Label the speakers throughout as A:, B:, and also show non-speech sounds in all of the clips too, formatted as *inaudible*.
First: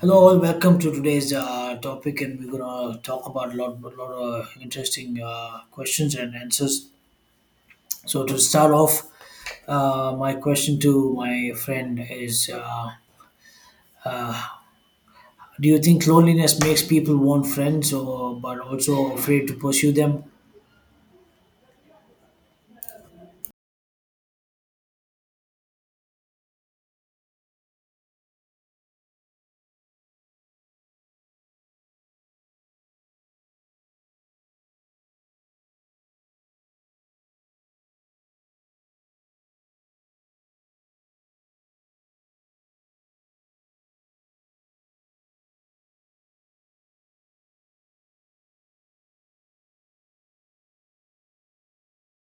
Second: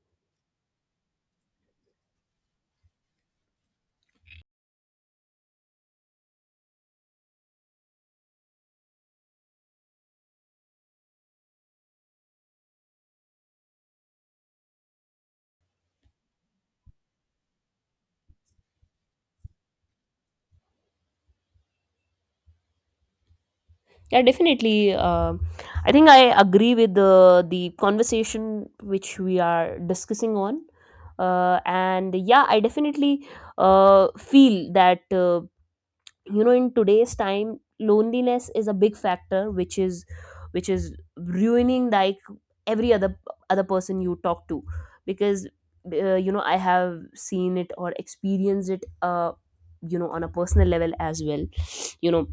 A: Hello, all. Welcome to today's topic, and we're gonna talk about a lot of interesting questions and answers. So, to start off, my question to my friend is: Do you think loneliness makes people want friends, or but also afraid to pursue them?
B: Yeah, definitely. I think I agree with the conversation which we are discussing on, and yeah, I definitely feel that you know in today's time, loneliness is a big factor, which is ruining like every other person you talk to, because you know I have seen it or experienced it, you know, on a personal level as well, *sniffs* you know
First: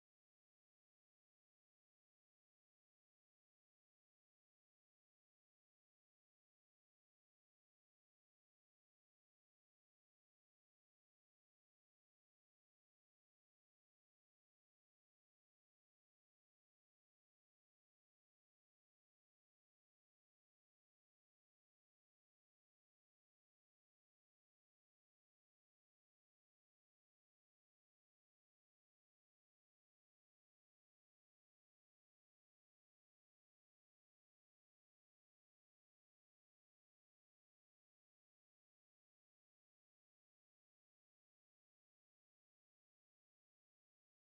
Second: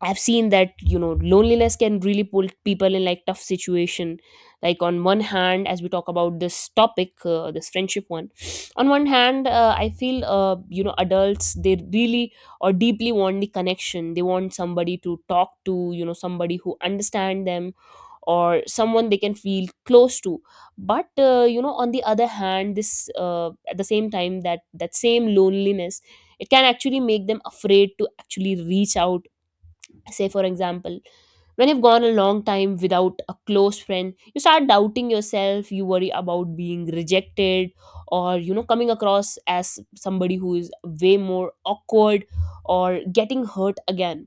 B: I've seen that you know loneliness can really pull people in like tough situation. Like on one hand, as we talk about this topic, this friendship one, *sniffs* on one hand, I feel you know adults they really or deeply want the connection. They want somebody to talk to, you know, somebody who understand them, or someone they can feel close to. But you know, on the other hand, this at the same time that that same loneliness, it can actually make them afraid to actually reach out. Say for example, when you've gone a long time without a close friend, you start doubting yourself, you worry about being rejected, or you know, coming across as somebody who is way more awkward or getting hurt again.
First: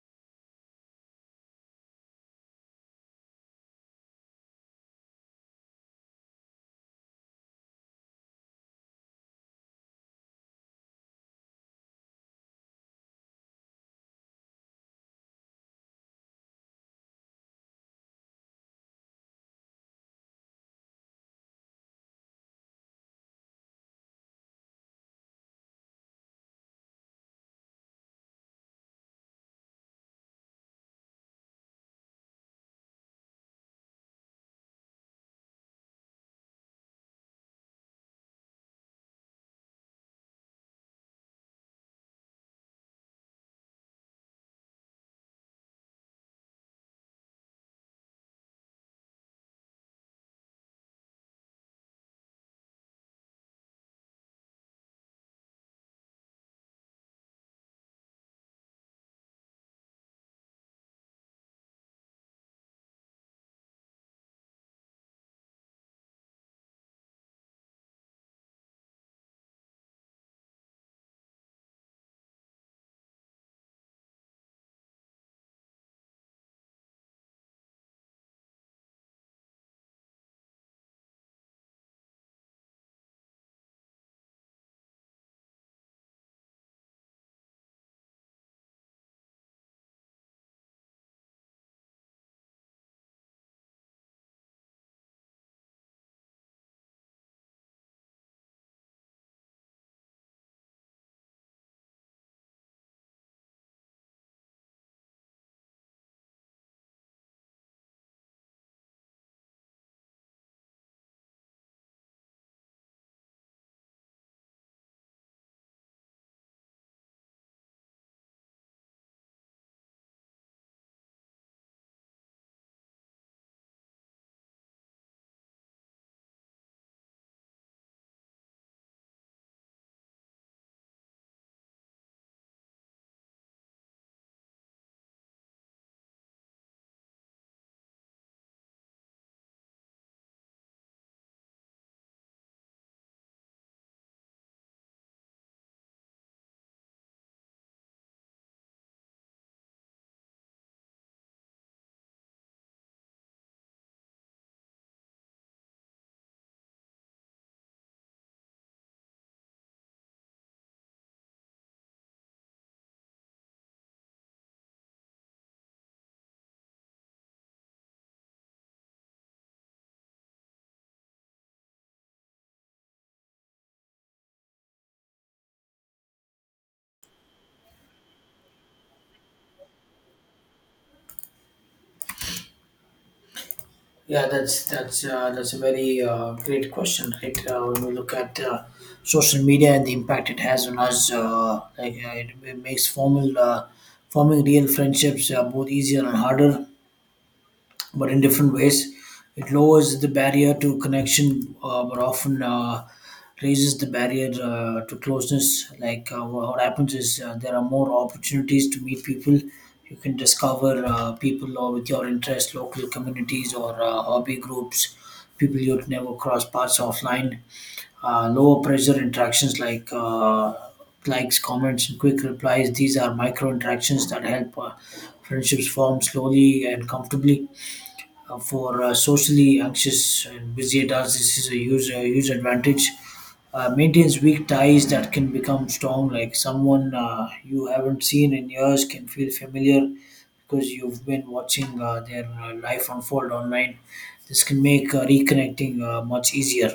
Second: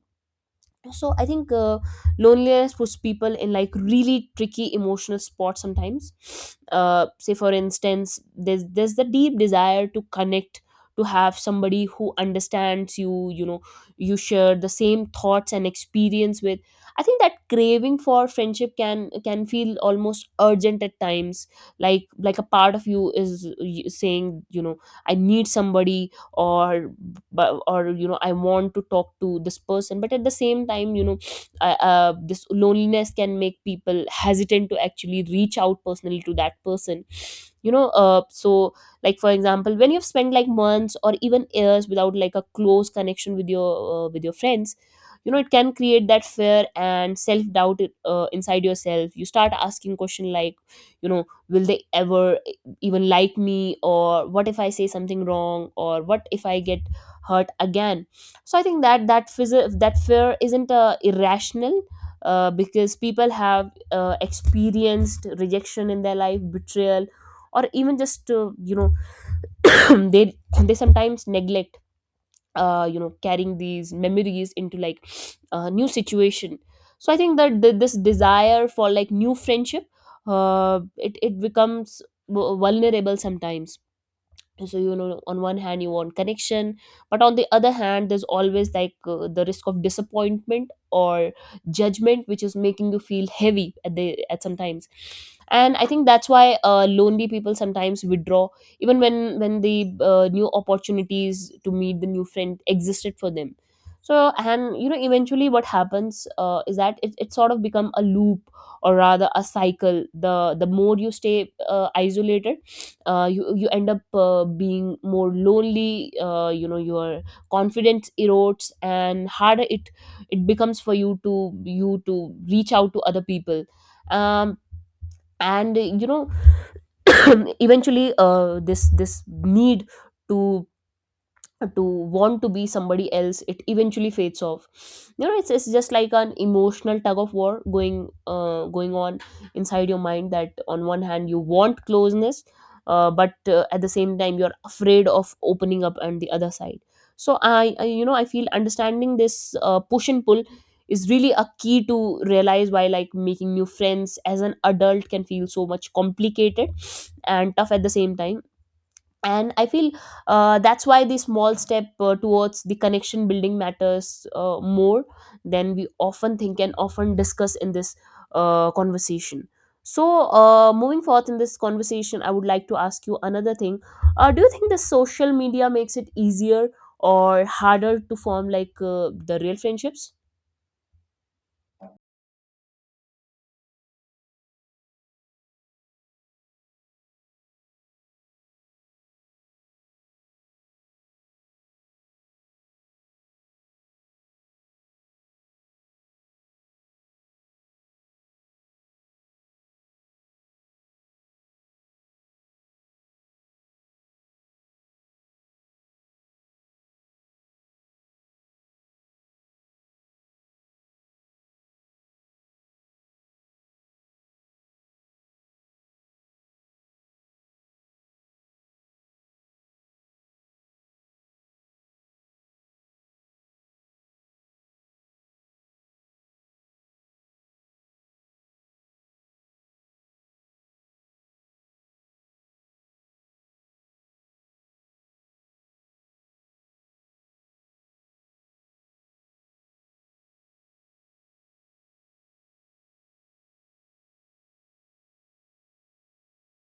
B: So I think loneliness puts people in like really tricky emotional spots sometimes. Say for instance, there's the deep desire to connect, to have somebody who understands you, you know, you share the same thoughts and experience with. I think that craving for friendship can feel almost urgent at times, like a part of you is saying, you know, I need somebody, or, but or you know, I want to talk to this person. But at the same time, you know, *sniffs* this loneliness can make people hesitant to actually reach out personally to that person. *sniffs* You know, so like for example, when you've spent like months or even years without like a close connection with your friends, you know it can create that fear and self doubt inside yourself. You start asking question like, you know, will they ever even like me, or what if I say something wrong, or what if I get hurt again? So I think that that fear isn't irrational, because people have experienced rejection in their life, betrayal, or even just, you know, *clears throat* they they sometimes neglect, you know, carrying these memories into like a new situation. So I think that this desire for like new friendship, it becomes vulnerable sometimes. So you know, on one hand you want connection, but on the other hand there's always like the risk of disappointment or judgment, which is making you feel heavy at the at sometimes. And I think that's why lonely people sometimes withdraw, even when the new opportunities to meet the new friend existed for them. So, and you know, eventually what happens is that it sort of become a loop, or rather a cycle. The more you stay isolated, you end up being more lonely. You know, your confidence erodes and harder it becomes for you to reach out to other people. um, and you know, *coughs* *clears throat* eventually this need to want to be somebody else, it eventually fades off. You know, it's just like an emotional tug of war going going on inside your mind, that on one hand you want closeness, but at the same time you're afraid of opening up on the other side. So I you know, I feel understanding this push and pull is really a key to realize why like making new friends as an adult can feel so much complicated and tough at the same time. And I feel that's why the small step towards the connection building matters more than we often think and often discuss in this conversation. So moving forth in this conversation, I would like to ask you another thing. Do you think the social media makes it easier or harder to form like the real friendships?
A: Yeah, that's a very great question, right? When we look at social media and the impact it has on us, it makes formal forming real friendships both easier and harder but in different ways. It lowers the barrier to connection, but often raises the barrier to closeness. Like what happens is there are more opportunities to meet people. You can discover people or with your interest, local communities or hobby groups, people you'd never cross paths offline. Lower pressure interactions like likes, comments, and quick replies. These are micro interactions that help friendships form slowly and comfortably for socially anxious and busy adults. This is a huge advantage. Maintains weak ties that can become strong, like someone you haven't seen in years can feel familiar because you've been watching their life unfold online. This can make reconnecting much easier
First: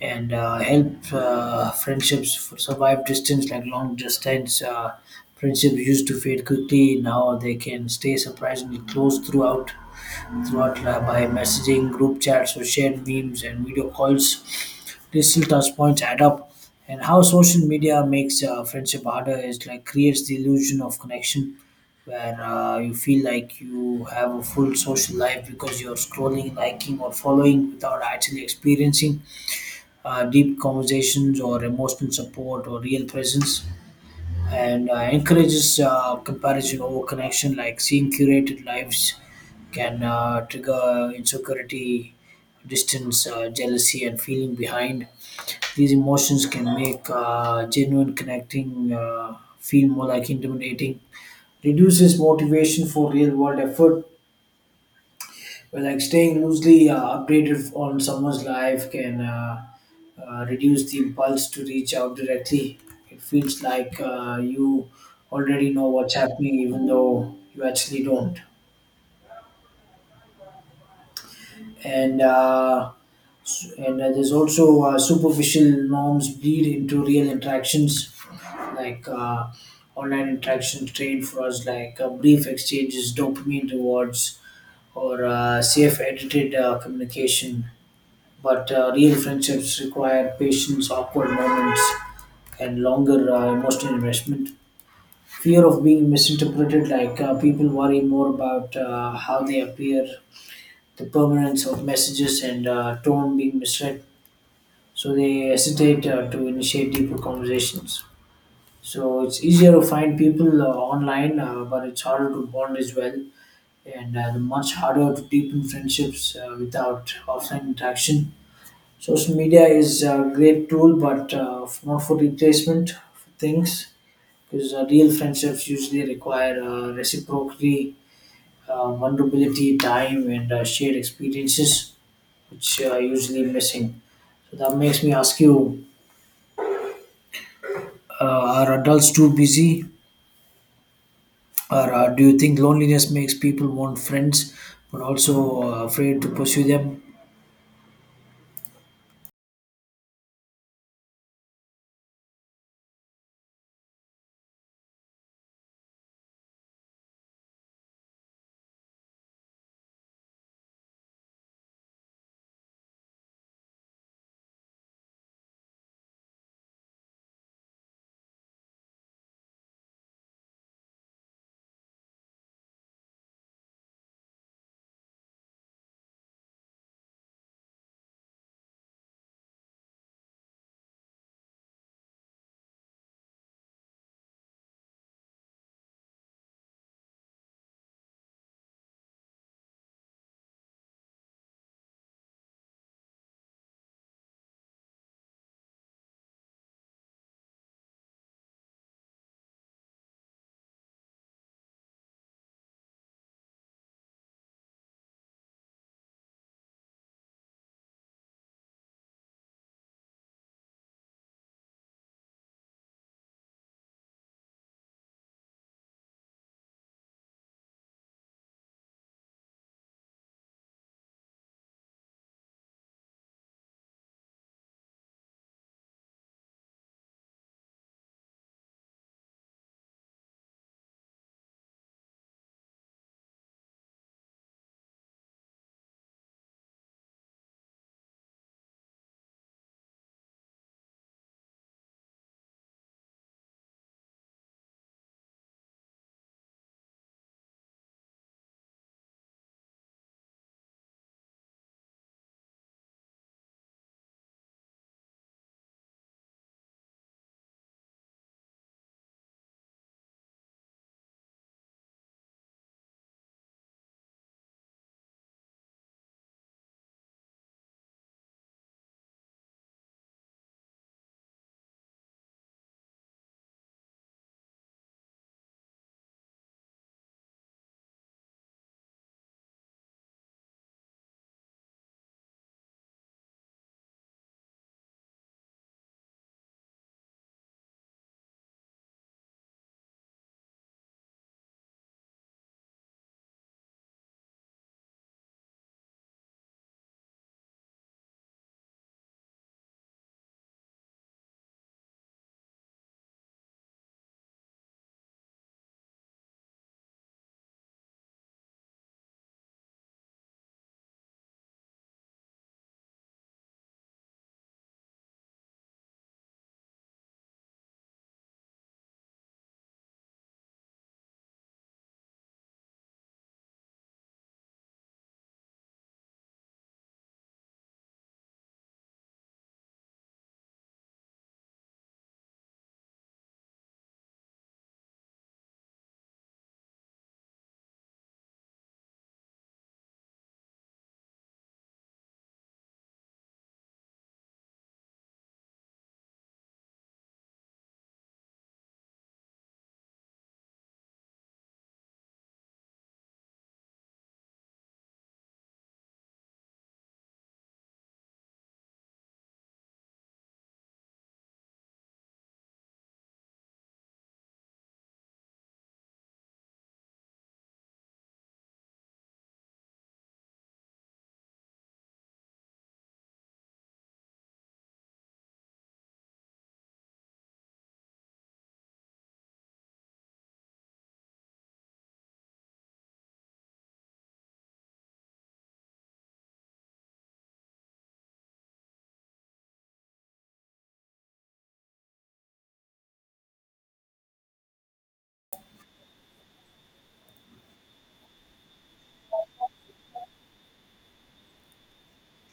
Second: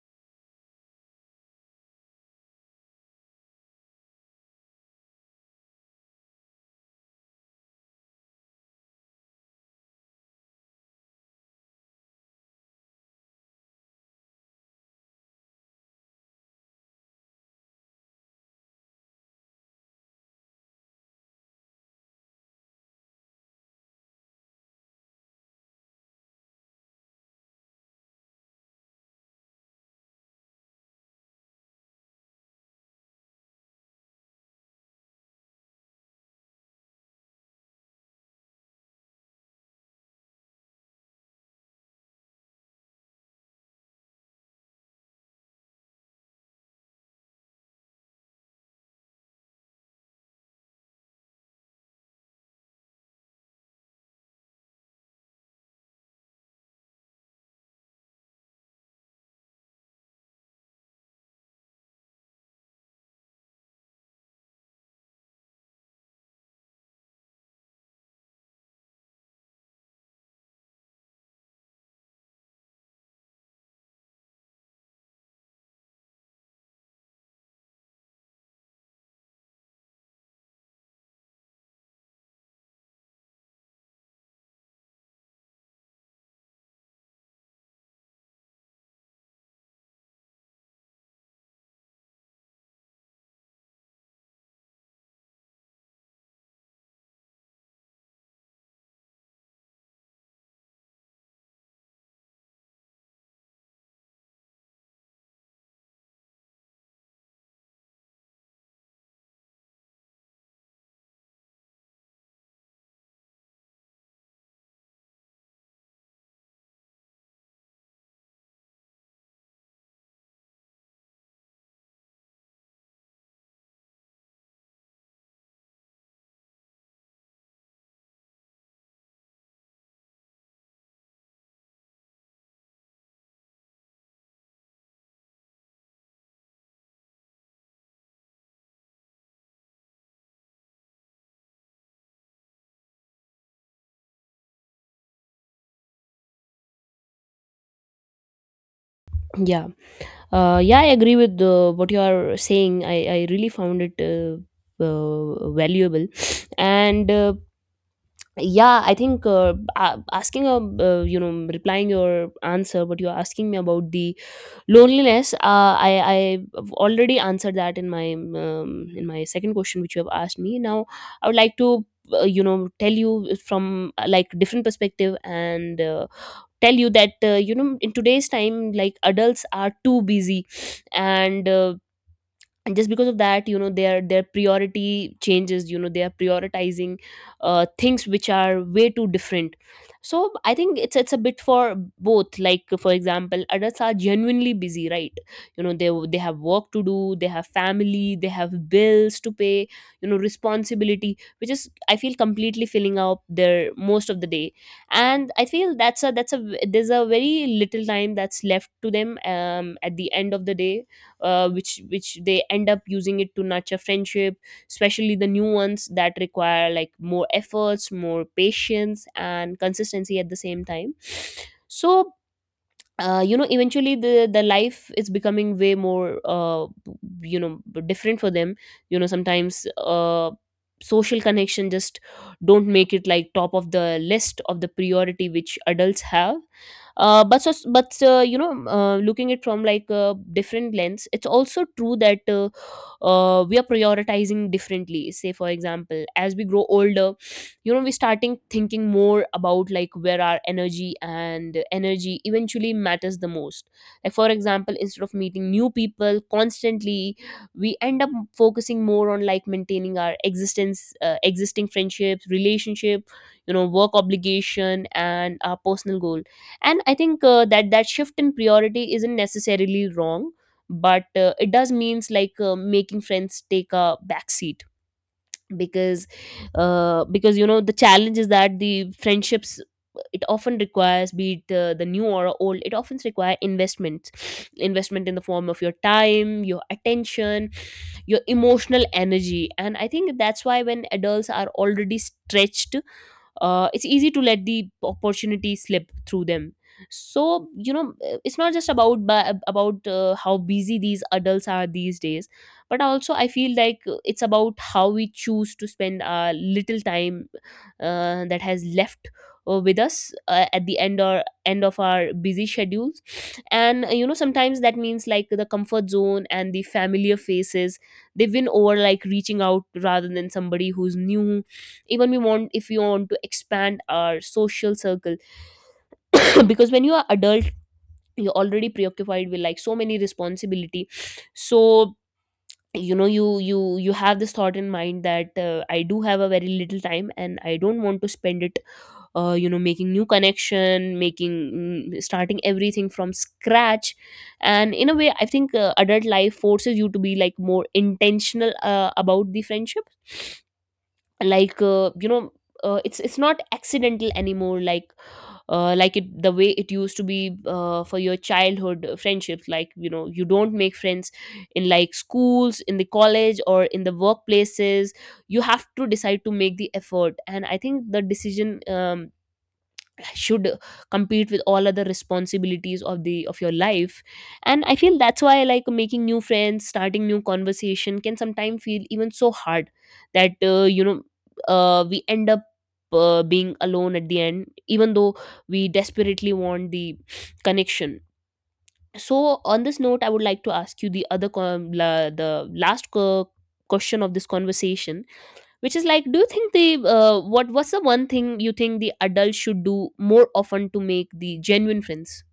A: and help friendships survive distance like long distance friendships used to fade quickly now they can stay surprisingly close throughout by messaging group chats or shared memes and video calls, digital touch points add up. And how social media makes friendship harder is like creates the illusion of connection where you feel like you have a full social life because you're scrolling liking or following without actually experiencing deep conversations or emotional support or real presence, and encourages comparison over connection like seeing curated lives can trigger insecurity, distance, jealousy and feeling behind. These emotions can make genuine connecting feel more like intimidating, reduces motivation for real world effort. Well, like staying loosely updated on someone's life can reduce the impulse to reach out directly. It feels like you already know what's happening, even though you actually don't. And there's also superficial norms bleed into real interactions, like online interactions trained for us, like brief exchanges, dopamine rewards, or safe edited communication. But real friendships require patience, awkward moments, and longer emotional investment. Fear of being misinterpreted, like people worry more about how they appear, the permanence of messages, and tone being misread. So they hesitate to initiate deeper conversations. So it's easier to find people online, but it's harder to bond as well, and much harder to deepen friendships without offline interaction. Social media is a great tool, but not for replacement for things. Because real friendships usually require reciprocity, vulnerability, time, and shared experiences, which are usually missing. So that makes me ask you: uh, Are adults too busy, or do you think loneliness makes people want friends, but also afraid to pursue them?
B: Yeah. Yeah, I agree with what you are saying. I really found it valuable. *sniffs* And yeah, I think asking a you know, replying your answer, but you're asking me about the loneliness, I've already answered that in my second question which you have asked me now. I would like to you know, tell you from like different perspective, and tell you that you know, in today's time, like adults are too busy. And uh, and just because of that, you know, their priority changes. You know, they are prioritizing things which are way too different. So I think it's a bit for both. Like for example, adults are genuinely busy, right? You know, they have work to do, they have family, they have bills to pay, you know, responsibility, which is I feel completely filling up their most of the day. And I feel that's a there's a very little time that's left to them, at the end of the day, which they end up using it to nurture friendship, especially the new ones that require like more efforts, more patience and consistency at the same time. So you know, eventually the life is becoming way more you know, different for them. You know, sometimes social connection just don't make it like top of the list of the priority which adults have. But you know, looking it from like a different lens, it's also true that, we are prioritizing differently. Say for example, as we grow older, you know, we starting thinking more about like where our energy, and energy eventually matters the most. Like for example, instead of meeting new people constantly, we end up focusing more on like maintaining our existence existing friendships, relationship, you know, work obligation and our personal goal. And I think that that shift in priority isn't necessarily wrong, but it does means like making friends take a back seat. Because uh, because you know, the challenge is that the friendships, it often requires, be it the new or old, it often require investment. *sniffs* Investment in the form of your time, your attention, your emotional energy. And I think that's why when adults are already stretched, it's easy to let the opportunity slip through them. So you know, it's not just about how busy these adults are these days, but also I feel like it's about how we choose to spend our little time that has left with us at the end or end of our busy schedules. And you know, sometimes that means like the comfort zone and the familiar faces, they win over like reaching out rather than somebody who's new, even we want, if we want to expand our social circle. *coughs* *clears throat* Because when you are adult, you're already preoccupied with like so many responsibility. So you know, you have this thought in mind that I do have a very little time and I don't want to spend it you know, making new connection, making, starting everything from scratch. And in a way I think adult life forces you to be like more intentional about the friendship. Like you know, it's not accidental anymore, like like it the way it used to be for your childhood friendships. Like you know, you don't make friends in like schools, in the college, or in the workplaces. You have to decide to make the effort, and I think the decision should compete with all other responsibilities of the of your life. And I feel that's why like making new friends, starting new conversation, can sometimes feel even so hard that you know, we end up being alone at the end, even though we desperately want the connection. So on this note, I would like to ask you the other the last question of this conversation, which is like, do you think the what what's the one thing you think the adult should do more often to make the genuine friends?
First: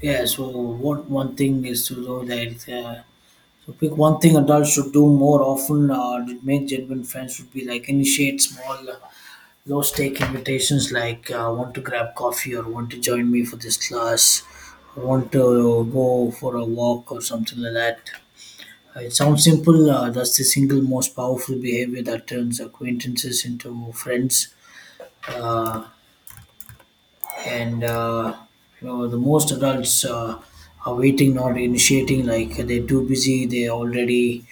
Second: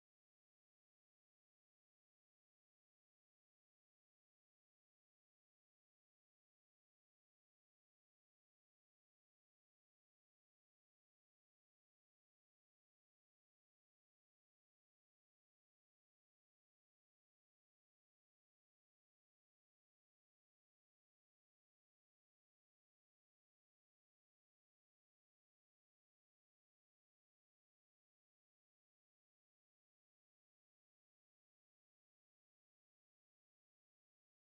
A: Yeah. So what one thing is to know that. So pick one thing adults should do more often to make genuine friends would be like initiate small, low stake invitations like want to grab coffee or want to join me for this class or want to go for a walk or something like that. It sounds simple. That's the single most powerful behavior that turns acquaintances into friends. Uh, and the most adults are waiting not initiating, like they're too busy, they already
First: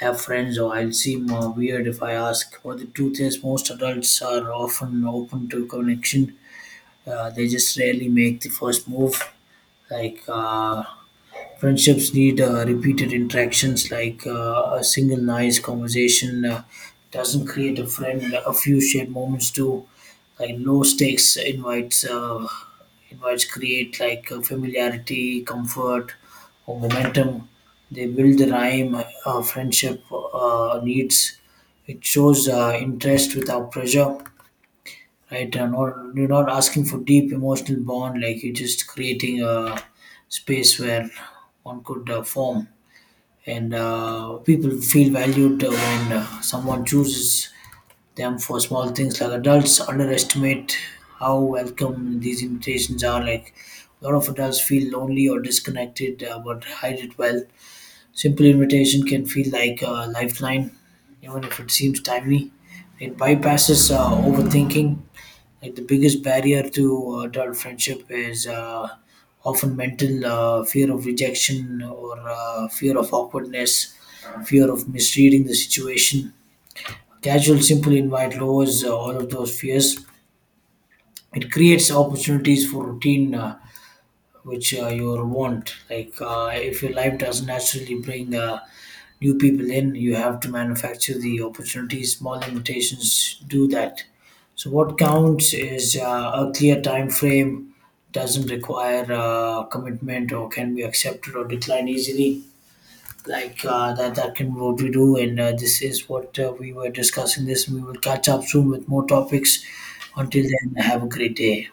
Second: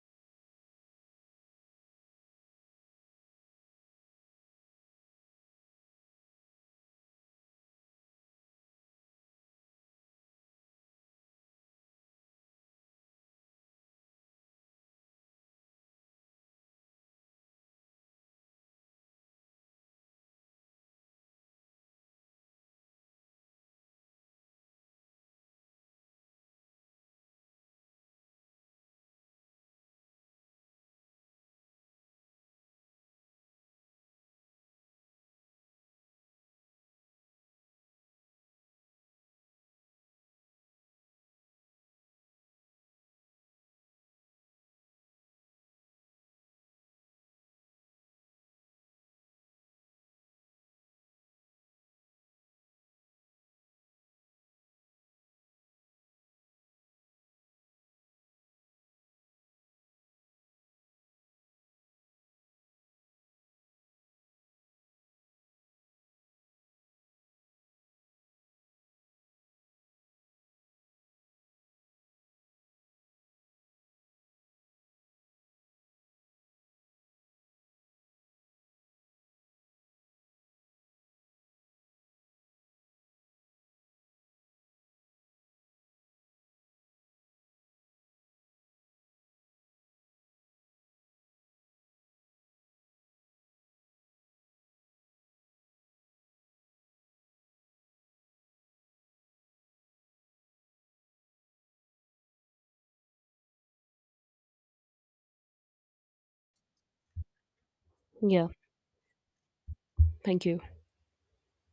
A: have friends or I'll seem weird if I ask, but the truth is most adults are often open to connection, they just rarely make the first move. Like uh, Friendships need repeated interactions, like a single nice conversation doesn't create a friend. A few shared moments do, like low stakes invites. Invites create like familiarity, comfort, or momentum. They build the rhyme friendship needs. It shows interest without pressure. Right, you're not asking for deep emotional bond, like you're just creating a space where one could form, and people feel valued when someone chooses them for small things. Like adults underestimate how welcome these invitations are. Like a lot of adults feel lonely or disconnected, but hide it well. Simple invitation can feel like a lifeline, even if it seems timely. It bypasses overthinking. Like the biggest barrier to adult friendship is often mental fear of rejection or fear of awkwardness, fear of misreading the situation. Casual, simple invite lowers all of those fears. It creates opportunities for routine, which you want. Like if your life doesn't naturally bring new people in, you have to manufacture the opportunities. Small invitations do that. So what counts is a clear time frame, doesn't require commitment or can be accepted or declined easily. Like that can be what we do, and this is what we were discussing. This we will catch up
B: Yeah.
A: soon with more topics. Until
B: Thank you.
A: then, have a great day.